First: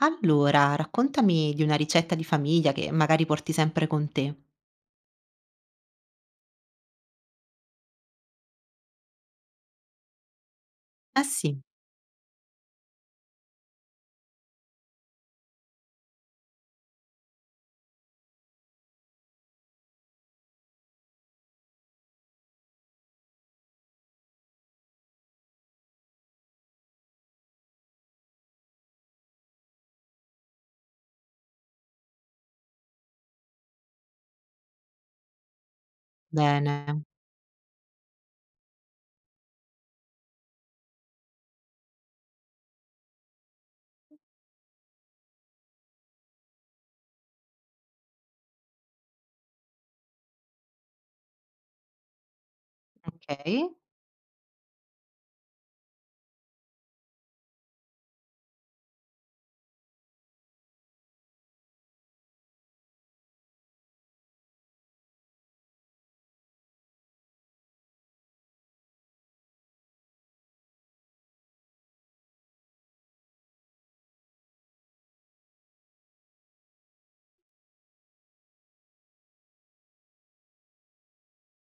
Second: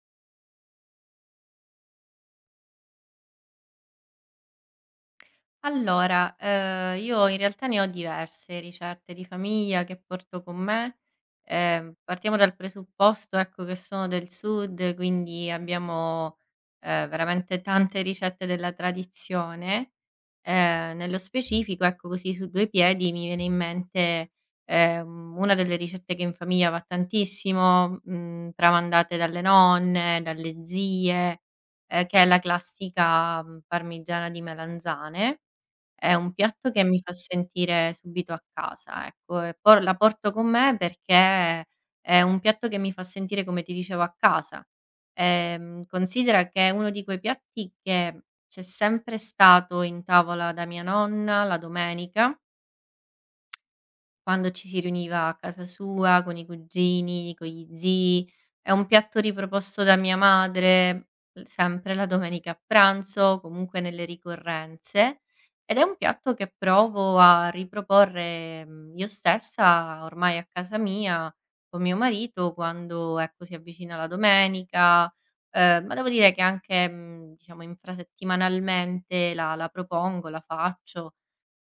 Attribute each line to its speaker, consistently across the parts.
Speaker 1: Allora, raccontami di una ricetta di famiglia che magari porti sempre con te.
Speaker 2: Allora, io in realtà ne ho diverse ricette di famiglia che porto con me.
Speaker 1: Ah sì,
Speaker 2: Partiamo dal presupposto, ecco, che sono del sud, quindi abbiamo, veramente tante ricette della tradizione. Nello specifico, ecco, così su due piedi mi viene in mente, una delle ricette che in famiglia va tantissimo, tramandate dalle nonne, dalle zie, che è la classica, parmigiana di melanzane. È un piatto che mi
Speaker 1: bene,
Speaker 2: fa sentire subito a casa, ecco, e po la porto con me perché è un piatto che mi fa sentire, come ti dicevo, a casa. Considera che è uno di quei piatti che c'è sempre stato in tavola da mia nonna la domenica
Speaker 1: okay,
Speaker 2: quando ci si riuniva a casa sua con i cugini, con gli zii. È un piatto riproposto da mia madre, l sempre la domenica a pranzo, comunque nelle ricorrenze, ed è un piatto che provo a riproporre, io stessa ormai a casa mia con mio marito quando, ecco, si avvicina la domenica, ma devo dire che anche, diciamo infrasettimanalmente la propongo, la faccio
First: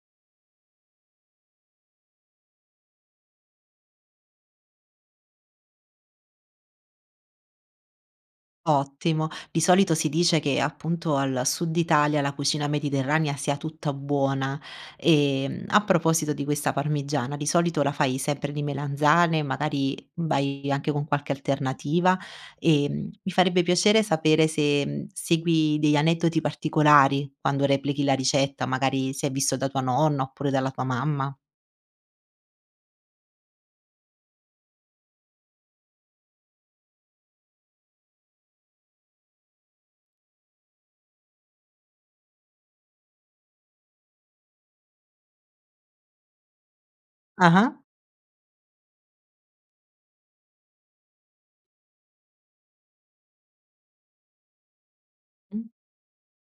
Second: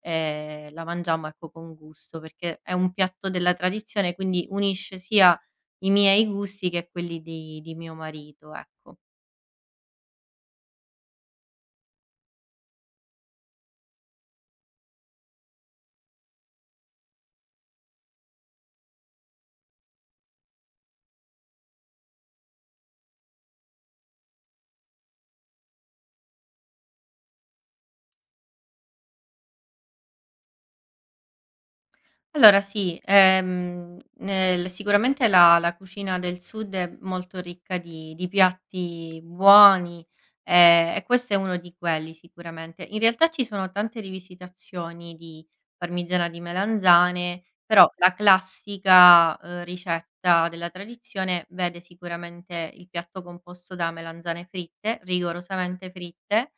Speaker 2: la mangiammo, ecco, con gusto, perché è un piatto della tradizione, quindi unisce sia i miei gusti che quelli di mio marito, ecco.
Speaker 1: ottimo. Di solito si dice che appunto al Sud Italia la cucina mediterranea sia tutta buona. A proposito di questa parmigiana, di solito la fai sempre di melanzane, magari vai anche con qualche alternativa? Mi farebbe piacere sapere se, segui degli aneddoti particolari quando replichi la ricetta, magari se è visto da tua nonna oppure dalla tua mamma.
Speaker 2: Allora, sì, nel sicuramente la cucina del sud è molto ricca di piatti buoni, e questo è uno di quelli sicuramente. In realtà ci sono tante rivisitazioni di parmigiana di melanzane,
Speaker 1: Ah-ah.
Speaker 2: però la classica, ricetta della tradizione vede sicuramente il piatto composto da melanzane fritte,
Speaker 1: Mh-mh.
Speaker 2: rigorosamente fritte.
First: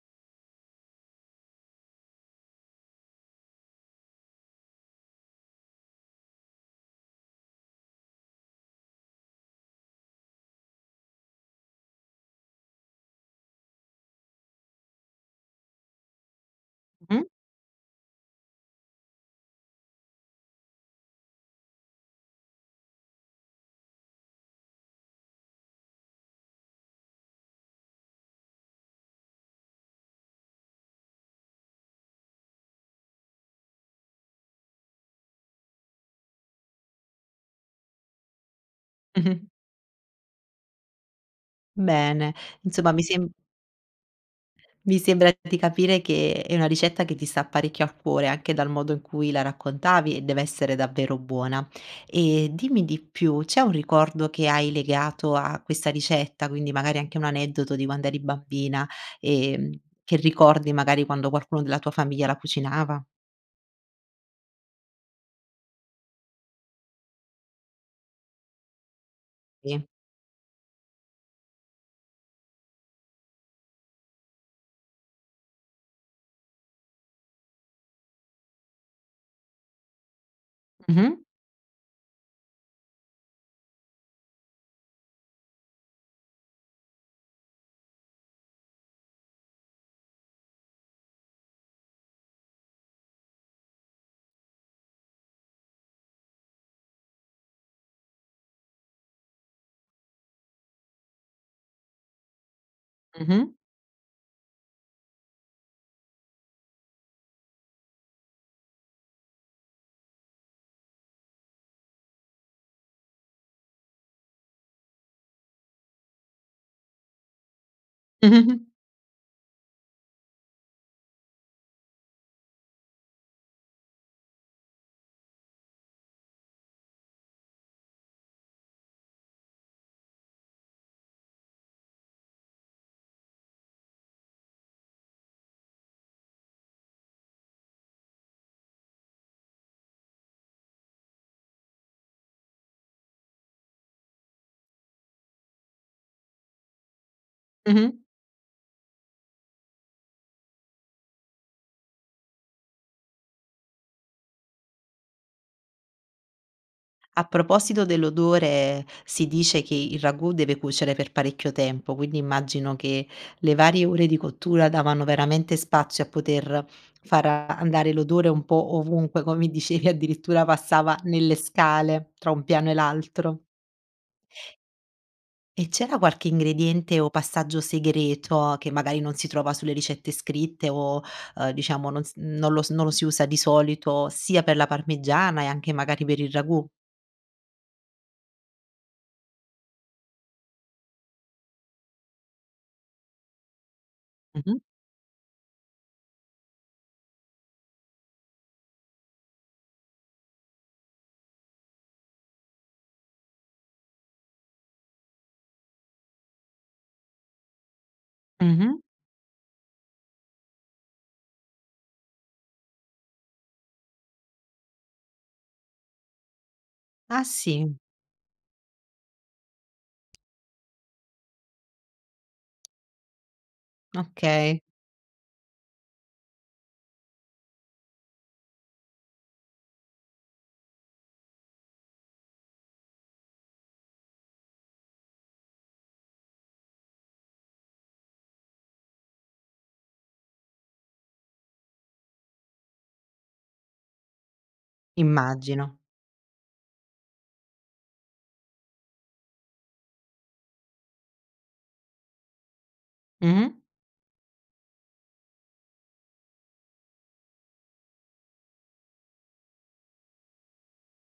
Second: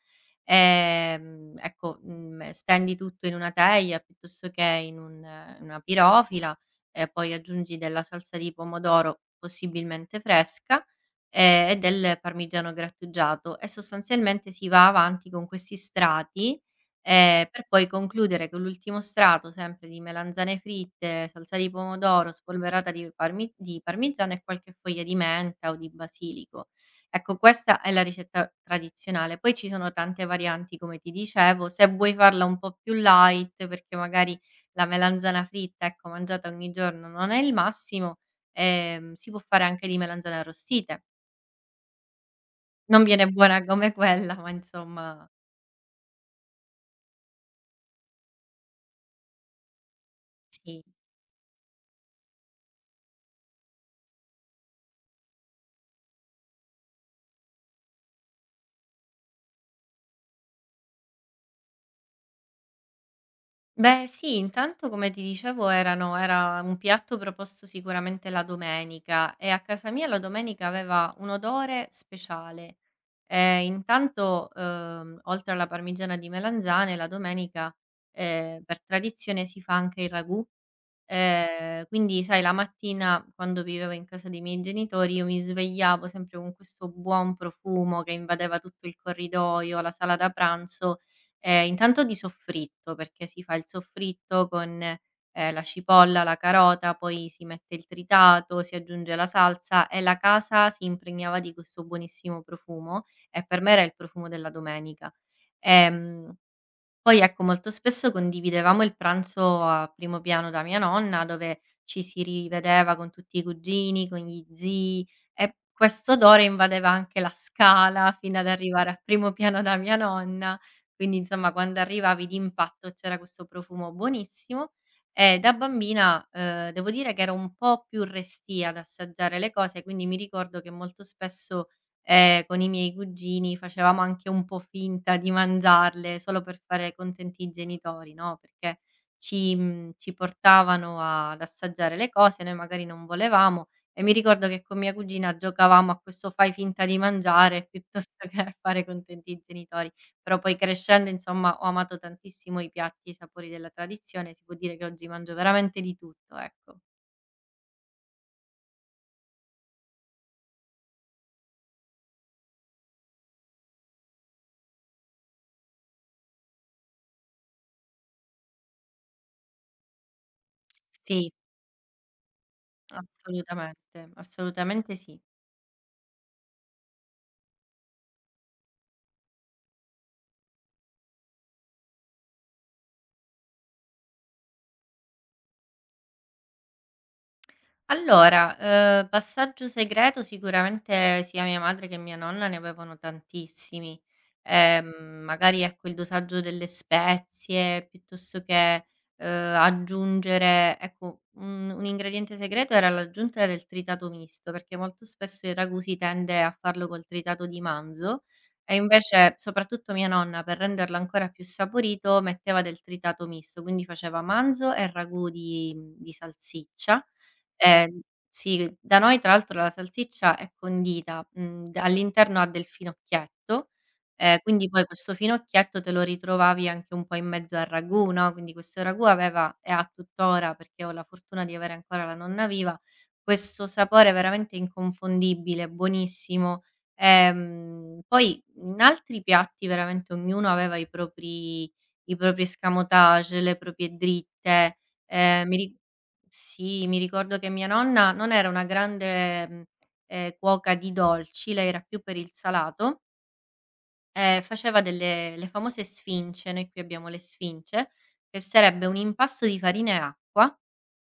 Speaker 2: Ecco, stendi tutto in una teglia piuttosto che in una pirofila e poi aggiungi della salsa di pomodoro, possibilmente fresca, e del parmigiano grattugiato e sostanzialmente si va avanti con questi strati,
Speaker 1: Mh-mh.
Speaker 2: per poi concludere con l'ultimo strato sempre di melanzane fritte, salsa di pomodoro, spolverata di parmigiano e qualche foglia di menta o di basilico. Ecco, questa è la ricetta tradizionale. Poi ci sono tante varianti, come ti dicevo. Se vuoi farla un po' più light, perché magari la melanzana fritta, ecco, mangiata ogni giorno non è il massimo, si può fare anche di melanzane arrostite.
Speaker 1: Bene. Insomma
Speaker 2: Non viene buona come quella, ma
Speaker 1: mi
Speaker 2: insomma
Speaker 1: sembra di capire che è una ricetta che ti sta parecchio a cuore, anche dal modo in cui la raccontavi e deve essere
Speaker 2: sì.
Speaker 1: davvero buona. E dimmi di più, c'è un ricordo che hai legato a questa ricetta, quindi magari anche un aneddoto di quando eri bambina, ehm, che ricordi magari quando qualcuno della tua famiglia la cucinava?
Speaker 2: Beh sì, intanto come ti dicevo era un piatto proposto sicuramente la domenica e a
Speaker 1: Sì.
Speaker 2: casa mia la domenica aveva un odore speciale. Intanto, oltre alla parmigiana di melanzane la domenica, per tradizione si fa anche il ragù.
Speaker 1: Mh-mh.
Speaker 2: Quindi sai la mattina quando vivevo in casa dei miei genitori io mi svegliavo sempre con questo buon profumo che invadeva tutto il corridoio, la sala da pranzo, intanto di soffritto, perché si fa il soffritto con, la cipolla, la carota, poi si mette il tritato, si aggiunge la salsa e la casa si impregnava di questo buonissimo profumo
Speaker 1: Mh-mh.
Speaker 2: e per me era il profumo della domenica. Ehm Poi ecco, molto spesso condividevamo il pranzo a primo piano da mia nonna, dove ci si rivedeva con tutti i cugini, con gli zii e questo odore invadeva anche la scala fino ad
Speaker 1: Mh-mh.
Speaker 2: arrivare a primo piano da mia nonna. Quindi insomma quando arrivavi d'impatto c'era questo profumo buonissimo e da bambina, devo dire che ero un po' più restia ad assaggiare le cose, quindi mi ricordo che molto spesso con i miei cugini facevamo anche un po' finta di mangiarle solo per fare contenti i genitori, no, perché ci portavano ad assaggiare le cose, noi magari non volevamo e mi ricordo che con mia cugina giocavamo a questo fai finta di mangiare
Speaker 1: Mh-mh.
Speaker 2: piuttosto che a fare contenti i genitori. Però poi crescendo, insomma, ho amato tantissimo i piatti e i sapori della tradizione, si può dire che oggi mangio veramente di tutto, ecco.
Speaker 1: A proposito dell'odore, si dice che il ragù deve cuocere per parecchio tempo, quindi immagino che le varie ore di cottura davano veramente spazio a poter far andare l'odore un po' ovunque, come dicevi, addirittura passava
Speaker 2: Sì,
Speaker 1: nelle scale tra un piano e l'altro.
Speaker 2: assolutamente, assolutamente sì.
Speaker 1: E c'era qualche ingrediente o passaggio segreto che magari non si trova sulle ricette scritte o, diciamo non s non lo s non lo si usa di solito, sia per la parmigiana e anche magari per il ragù?
Speaker 2: Allora, passaggio segreto sicuramente sia mia madre che mia nonna ne avevano tantissimi.
Speaker 1: Mh-mh.
Speaker 2: Magari ecco il dosaggio delle spezie, piuttosto che, aggiungere ecco, un ingrediente segreto era l'aggiunta del tritato misto, perché molto spesso il ragù si tende a farlo col tritato di manzo
Speaker 1: Mh-mh.
Speaker 2: e invece, soprattutto mia nonna, per renderlo ancora più saporito metteva del tritato misto, quindi faceva manzo e ragù di salsiccia.
Speaker 1: Ah sì.
Speaker 2: Ehm, sì, da noi tra l'altro la salsiccia è condita, d all'interno ha del finocchietto,
Speaker 1: Okay,
Speaker 2: quindi poi questo finocchietto te lo ritrovavi anche un po' in mezzo al ragù, no, quindi questo ragù aveva e ha tuttora, perché ho la fortuna di avere ancora la nonna viva, questo sapore veramente inconfondibile, buonissimo. Poi in altri piatti veramente ognuno aveva i propri escamotage, le proprie dritte. Mi ri
Speaker 1: immagino.
Speaker 2: Sì, mi ricordo che mia nonna non era una grande, cuoca di dolci, lei era più per il salato,
Speaker 1: Mh-mh.
Speaker 2: e faceva delle le famose sfince, noi qui abbiamo le sfince, che sarebbe un impasto di farina e acqua.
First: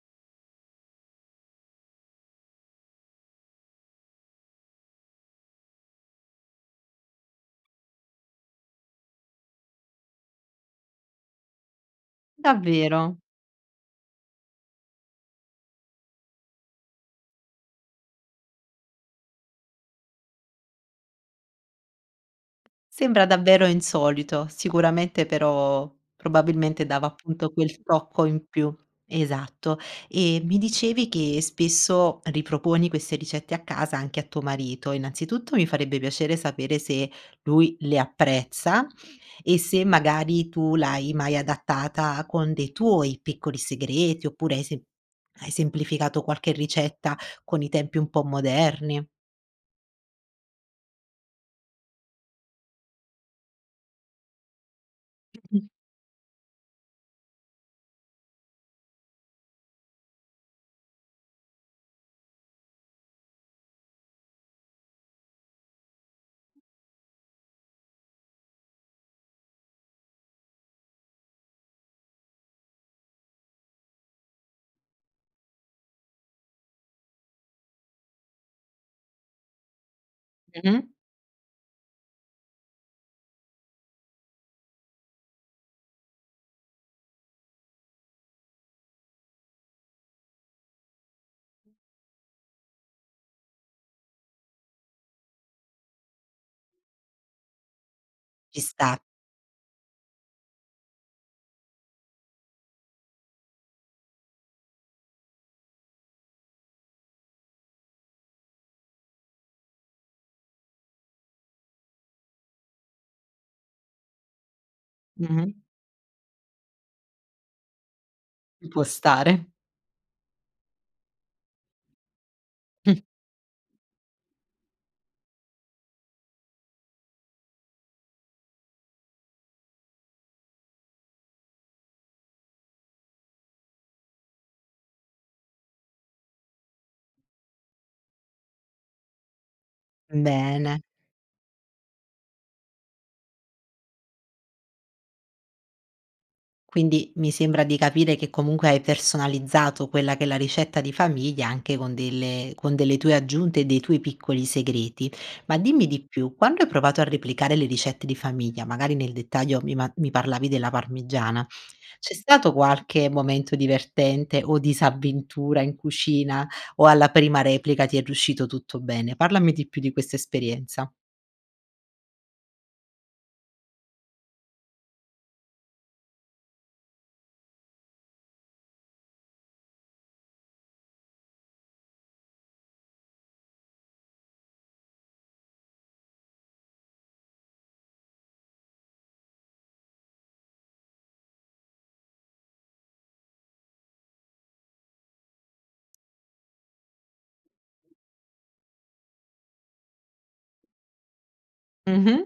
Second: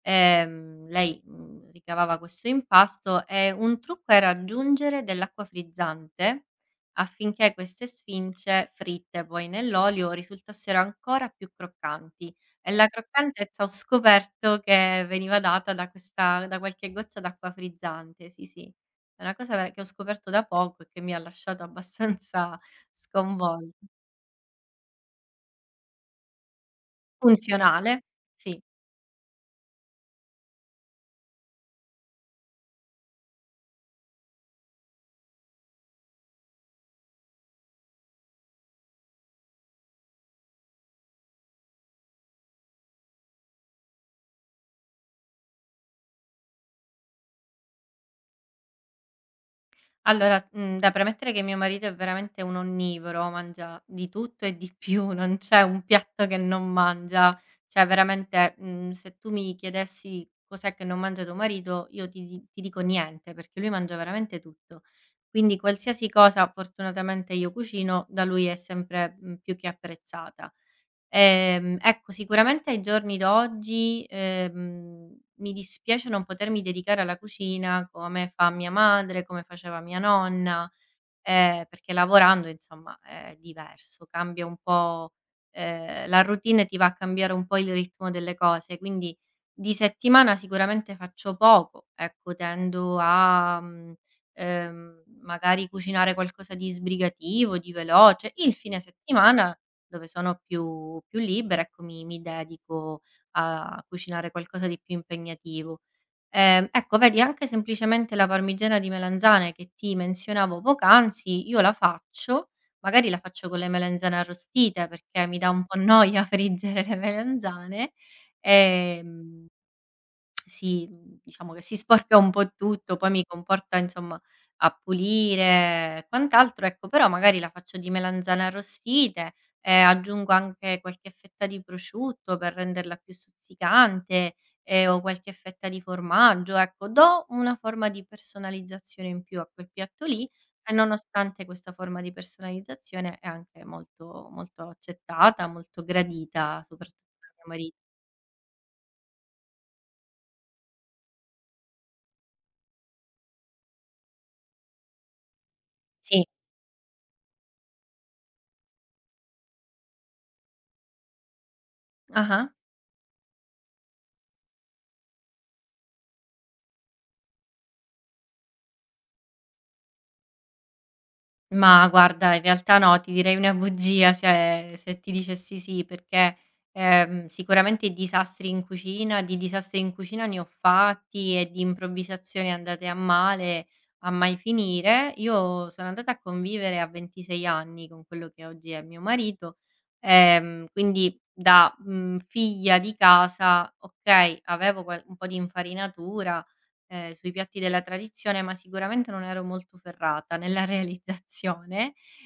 Speaker 2: Lei, ricavava questo impasto e un trucco era aggiungere dell'acqua frizzante affinché queste sfinge, fritte poi nell'olio, risultassero ancora più croccanti e la
Speaker 1: Davvero?
Speaker 2: croccantezza ho scoperto che veniva data da qualche goccia d'acqua frizzante, sì, sì. È una cosa ver che ho scoperto da poco e che mi ha lasciato abbastanza
Speaker 1: Sembra davvero
Speaker 2: sconvolta.
Speaker 1: insolito. Sicuramente però probabilmente dava appunto quel
Speaker 2: Funzionale,
Speaker 1: tocco in
Speaker 2: sì.
Speaker 1: più. Esatto. E mi dicevi che spesso riproponi queste ricette a casa anche a tuo marito. Innanzitutto mi farebbe piacere sapere se lui le apprezza e se magari tu l'hai mai adattata con dei tuoi piccoli segreti oppure hai semplificato qualche ricetta con i tempi un po' moderni.
Speaker 2: Allora, da premettere che mio marito è veramente un onnivoro, mangia di tutto e di più, non c'è un piatto che non mangia. Cioè veramente, se tu mi chiedessi cos'è che non mangia tuo marito, io ti dico niente, perché lui mangia veramente tutto. Quindi qualsiasi cosa fortunatamente io cucino, da lui è sempre, più che apprezzata. Ecco, sicuramente ai giorni d'oggi, mi dispiace non potermi dedicare alla cucina come fa mia madre, come faceva mia nonna.
Speaker 1: Mh-mh.
Speaker 2: Perché lavorando insomma è diverso, cambia un po', la routine ti va a cambiare un po' il ritmo delle cose, quindi di settimana sicuramente faccio poco, ecco tendo a, magari cucinare qualcosa di sbrigativo, di veloce. Il
Speaker 1: Ci
Speaker 2: fine
Speaker 1: sta.
Speaker 2: settimana, dove sono più libera, ecco mi dedico a cucinare qualcosa di più impegnativo. Ecco vedi anche semplicemente la parmigiana di melanzane che ti menzionavo poc'anzi, io la faccio, magari la faccio con le melanzane arrostite perché mi
Speaker 1: Mh-mh.
Speaker 2: dà un po' noia friggere le melanzane,
Speaker 1: Può stare.
Speaker 2: ehm sì, diciamo che si sporca un po' tutto,
Speaker 1: Mh.
Speaker 2: poi mi comporta insomma a pulire e quant'altro, ecco, però magari la faccio di melanzane arrostite e aggiungo anche qualche fetta di prosciutto per renderla più stuzzicante, o qualche fetta di formaggio, ecco, do una forma di personalizzazione in più a quel piatto lì e
Speaker 1: Bene.
Speaker 2: nonostante questa forma di personalizzazione è anche molto molto accettata, molto gradita
Speaker 1: Quindi
Speaker 2: soprattutto da
Speaker 1: mi
Speaker 2: mio
Speaker 1: sembra
Speaker 2: mari
Speaker 1: di capire che comunque hai personalizzato quella che è la ricetta di famiglia anche con delle tue aggiunte e dei tuoi piccoli segreti. Ma dimmi di
Speaker 2: sì.
Speaker 1: più, quando hai provato a replicare le ricette di famiglia, magari nel dettaglio mi parlavi della parmigiana, c'è
Speaker 2: Ah-ah.
Speaker 1: stato qualche momento divertente o disavventura in cucina o alla prima replica ti è riuscito tutto bene? Parlami di più di questa esperienza.
Speaker 2: Ma guarda, in realtà no, ti direi una bugia se ti dicessi sì, perché, sicuramente disastri in cucina di disastri in cucina ne ho fatti e di improvvisazioni andate a male a mai finire. Io sono andata a convivere a 26 anni con quello che oggi è mio marito, quindi da, figlia di casa, okay, avevo qual un po' di infarinatura sui piatti della tradizione, ma sicuramente non ero molto ferrata nella realizzazione.
Speaker 1: Mh-mh.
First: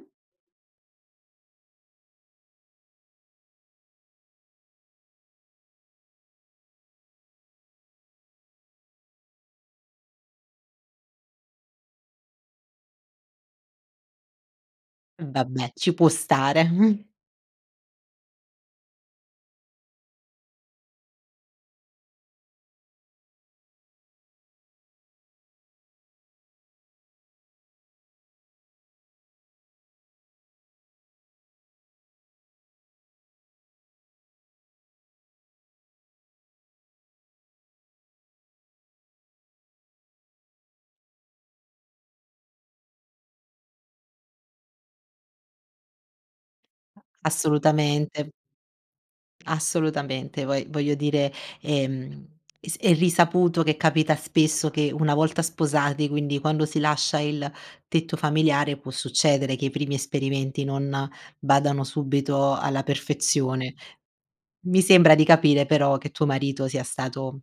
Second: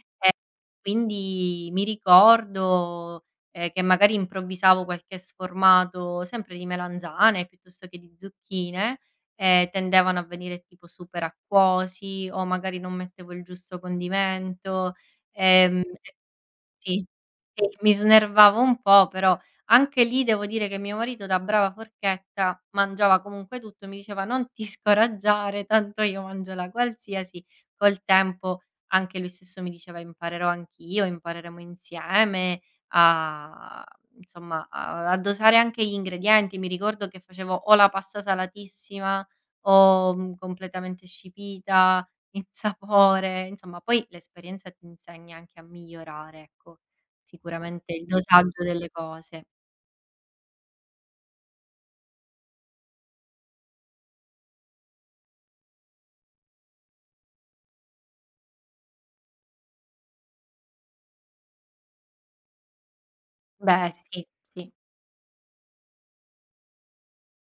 Speaker 2: Quindi mi ricordo, che magari improvvisavo qualche sformato sempre di melanzane piuttosto che di zucchine, e tendevano a venire tipo super acquosi o magari non mettevo il giusto condimento,
Speaker 1: Vabbè,
Speaker 2: ehm
Speaker 1: ci può stare.
Speaker 2: sì, sì, mi snervavo un po', però anche lì devo dire che mio marito da brava forchetta mangiava comunque tutto, mi diceva: "Non ti scoraggiare, tanto io mangio la qualsiasi". Col tempo anche lui stesso mi diceva: "Imparerò anch'io, impareremo insieme a insomma, a dosare anche gli ingredienti". Mi ricordo che facevo o la pasta salatissima o, completamente scipita. Il sapore, insomma poi l'esperienza ti insegna anche a migliorare, ecco, sicuramente il
Speaker 1: Assolutamente,
Speaker 2: dosaggio delle cose.
Speaker 1: assolutamente. Poi voglio dire, ehm, es è risaputo che capita spesso che una volta sposati, quindi quando si lascia il tetto familiare, può succedere che i primi esperimenti non vadano subito alla perfezione.
Speaker 2: Beh sì, sì.
Speaker 1: Mi sembra di capire però che tuo marito sia stato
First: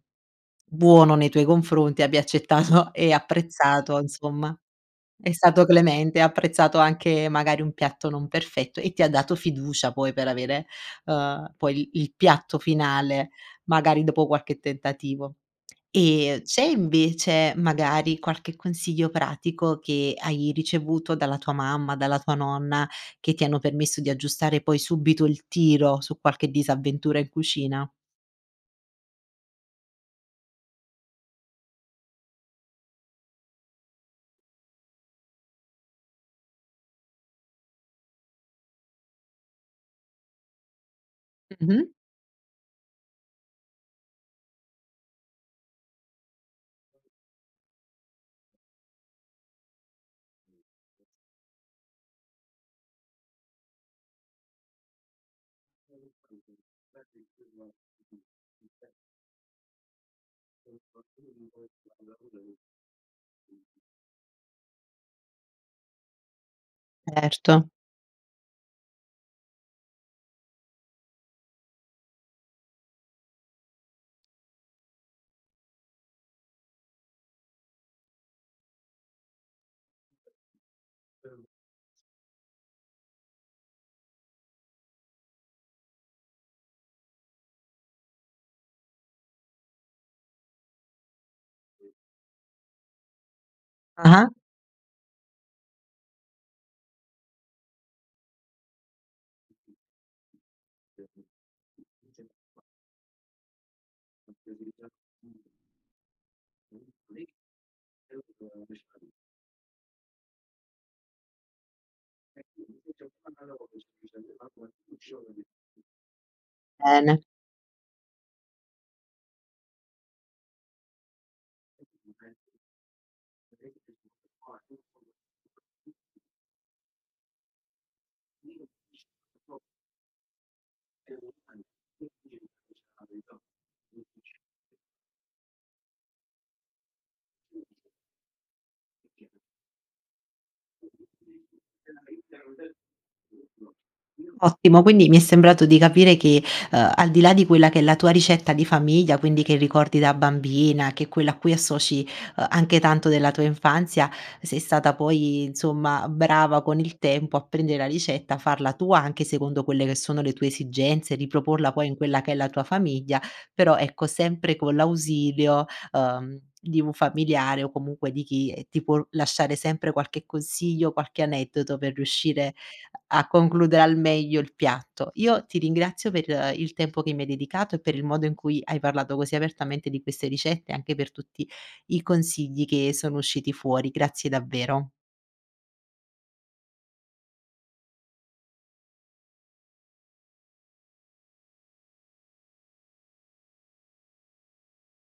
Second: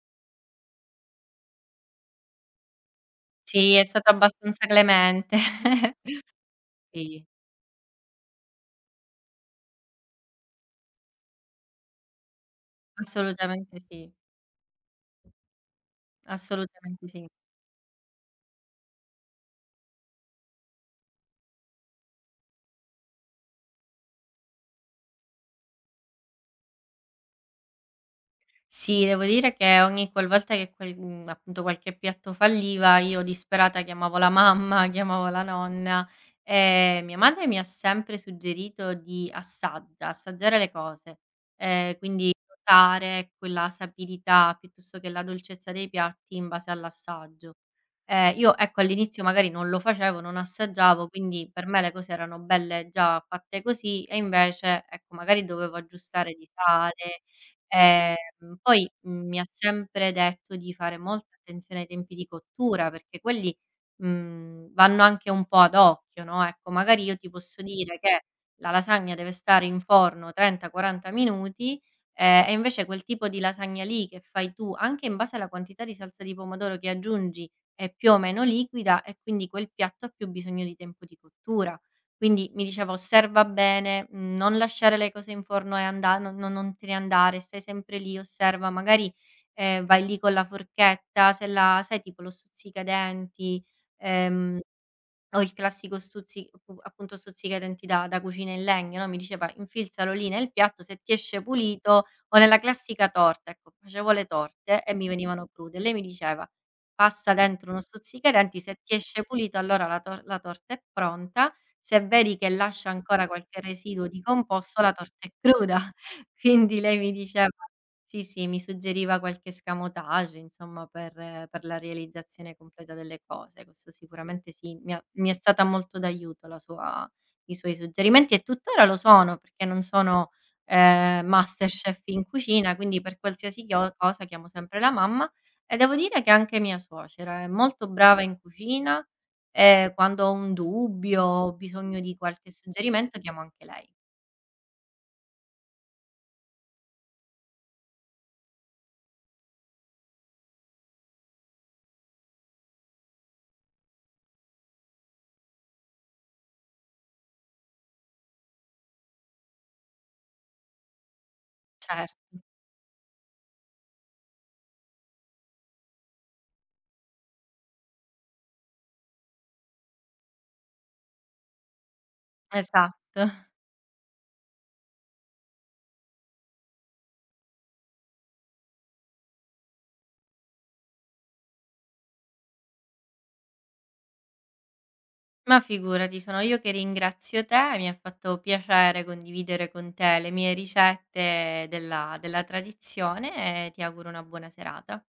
Speaker 1: buono nei tuoi confronti, abbia accettato e
Speaker 2: Sì, è
Speaker 1: apprezzato,
Speaker 2: stato
Speaker 1: insomma.
Speaker 2: abbastanza
Speaker 1: È
Speaker 2: clemente.
Speaker 1: stato clemente, ha apprezzato
Speaker 2: Sì,
Speaker 1: anche magari un piatto non perfetto e ti ha dato fiducia poi per avere, poi il piatto finale,
Speaker 2: assolutamente
Speaker 1: magari
Speaker 2: sì,
Speaker 1: dopo qualche tentativo. E c'è
Speaker 2: assolutamente sì.
Speaker 1: invece magari qualche consiglio pratico che hai ricevuto dalla tua mamma, dalla tua nonna, che ti hanno permesso di aggiustare poi subito il tiro su qualche disavventura in cucina?
Speaker 2: Sì, devo dire che ogni qualvolta che appunto qualche piatto falliva io disperata chiamavo la mamma, chiamavo la nonna, mia madre mi ha sempre suggerito di assaggiare le cose,
Speaker 1: Mh-mh,
Speaker 2: quindi notare quella sapirità piuttosto che la dolcezza dei piatti in base all'assaggio. Io ecco all'inizio magari non lo facevo, non assaggiavo, quindi per me le cose erano belle già fatte così e invece, ecco, magari dovevo aggiustare di sale. Ehm, Poi mi ha sempre detto di fare molta attenzione ai tempi di cottura, perché quelli, vanno anche un po' ad occhio, no, ecco, magari io ti posso
Speaker 1: certo.
Speaker 2: dire che la lasagna deve stare in forno 30, 40 minuti, e invece quel tipo di lasagna lì che fai tu, anche in base alla quantità di salsa di pomodoro che aggiungi, è più o meno liquida e quindi quel piatto ha più bisogno di tempo di cottura. Quindi mi diceva: "Osserva bene, non lasciare le cose in forno e anda non te ne andare, stai sempre lì, osserva, magari, vai lì con la forchetta, se la sai tipo lo stuzzicadenti,
Speaker 1: Ah-ah,
Speaker 2: ehm" O il classico stuzzi appu appunto stuzzicadenti denti da cucina in legno, no, mi diceva: "Infilzalo lì nel piatto, se ti esce pulito" o nella classica torta, ecco, facevo le torte e mi venivano crude e lei mi diceva: "Passa dentro uno stuzzicadenti, se ti esce pulito allora la torta è pronta, se vedi che lascia ancora qualche residuo di composto la torta è cruda". Quindi lei mi
Speaker 1: bene.
Speaker 2: diceva sì, sì, mi suggeriva qualche escamotage, insomma, per la realizzazione completa delle cose. Questo sicuramente sì, mi è stata molto d'aiuto la sua i suoi suggerimenti e tuttora lo sono, perché non sono, MasterChef in cucina, quindi per qualsiasi chio cosa chiamo sempre la mamma e devo dire che anche mia suocera è molto brava in cucina e quando ho un dubbio, ho bisogno di qualche suggerimento, chiamo anche lei.
Speaker 1: Ottimo, quindi mi è sembrato di capire che, al di là di quella che è la tua ricetta di famiglia, quindi che ricordi da bambina, che è quella a cui associ, anche tanto della tua infanzia, sei stata poi insomma brava con il tempo a prendere la ricetta, farla tua anche secondo quelle che sono le tue esigenze, riproporla poi in quella
Speaker 2: Certo,
Speaker 1: che è la tua famiglia, però ecco sempre con l'ausilio, ehm, di un familiare o comunque di chi, ti può lasciare sempre qualche consiglio, qualche aneddoto per riuscire a
Speaker 2: esatto.
Speaker 1: concludere al meglio il piatto. Io ti ringrazio per il tempo che mi hai dedicato e per il modo in cui hai parlato così apertamente di queste ricette, e anche per tutti i consigli che sono usciti fuori. Grazie davvero.
Speaker 2: Ma figurati, sono io che ringrazio te, mi ha fatto piacere condividere con te le mie ricette della tradizione e ti auguro una buona serata.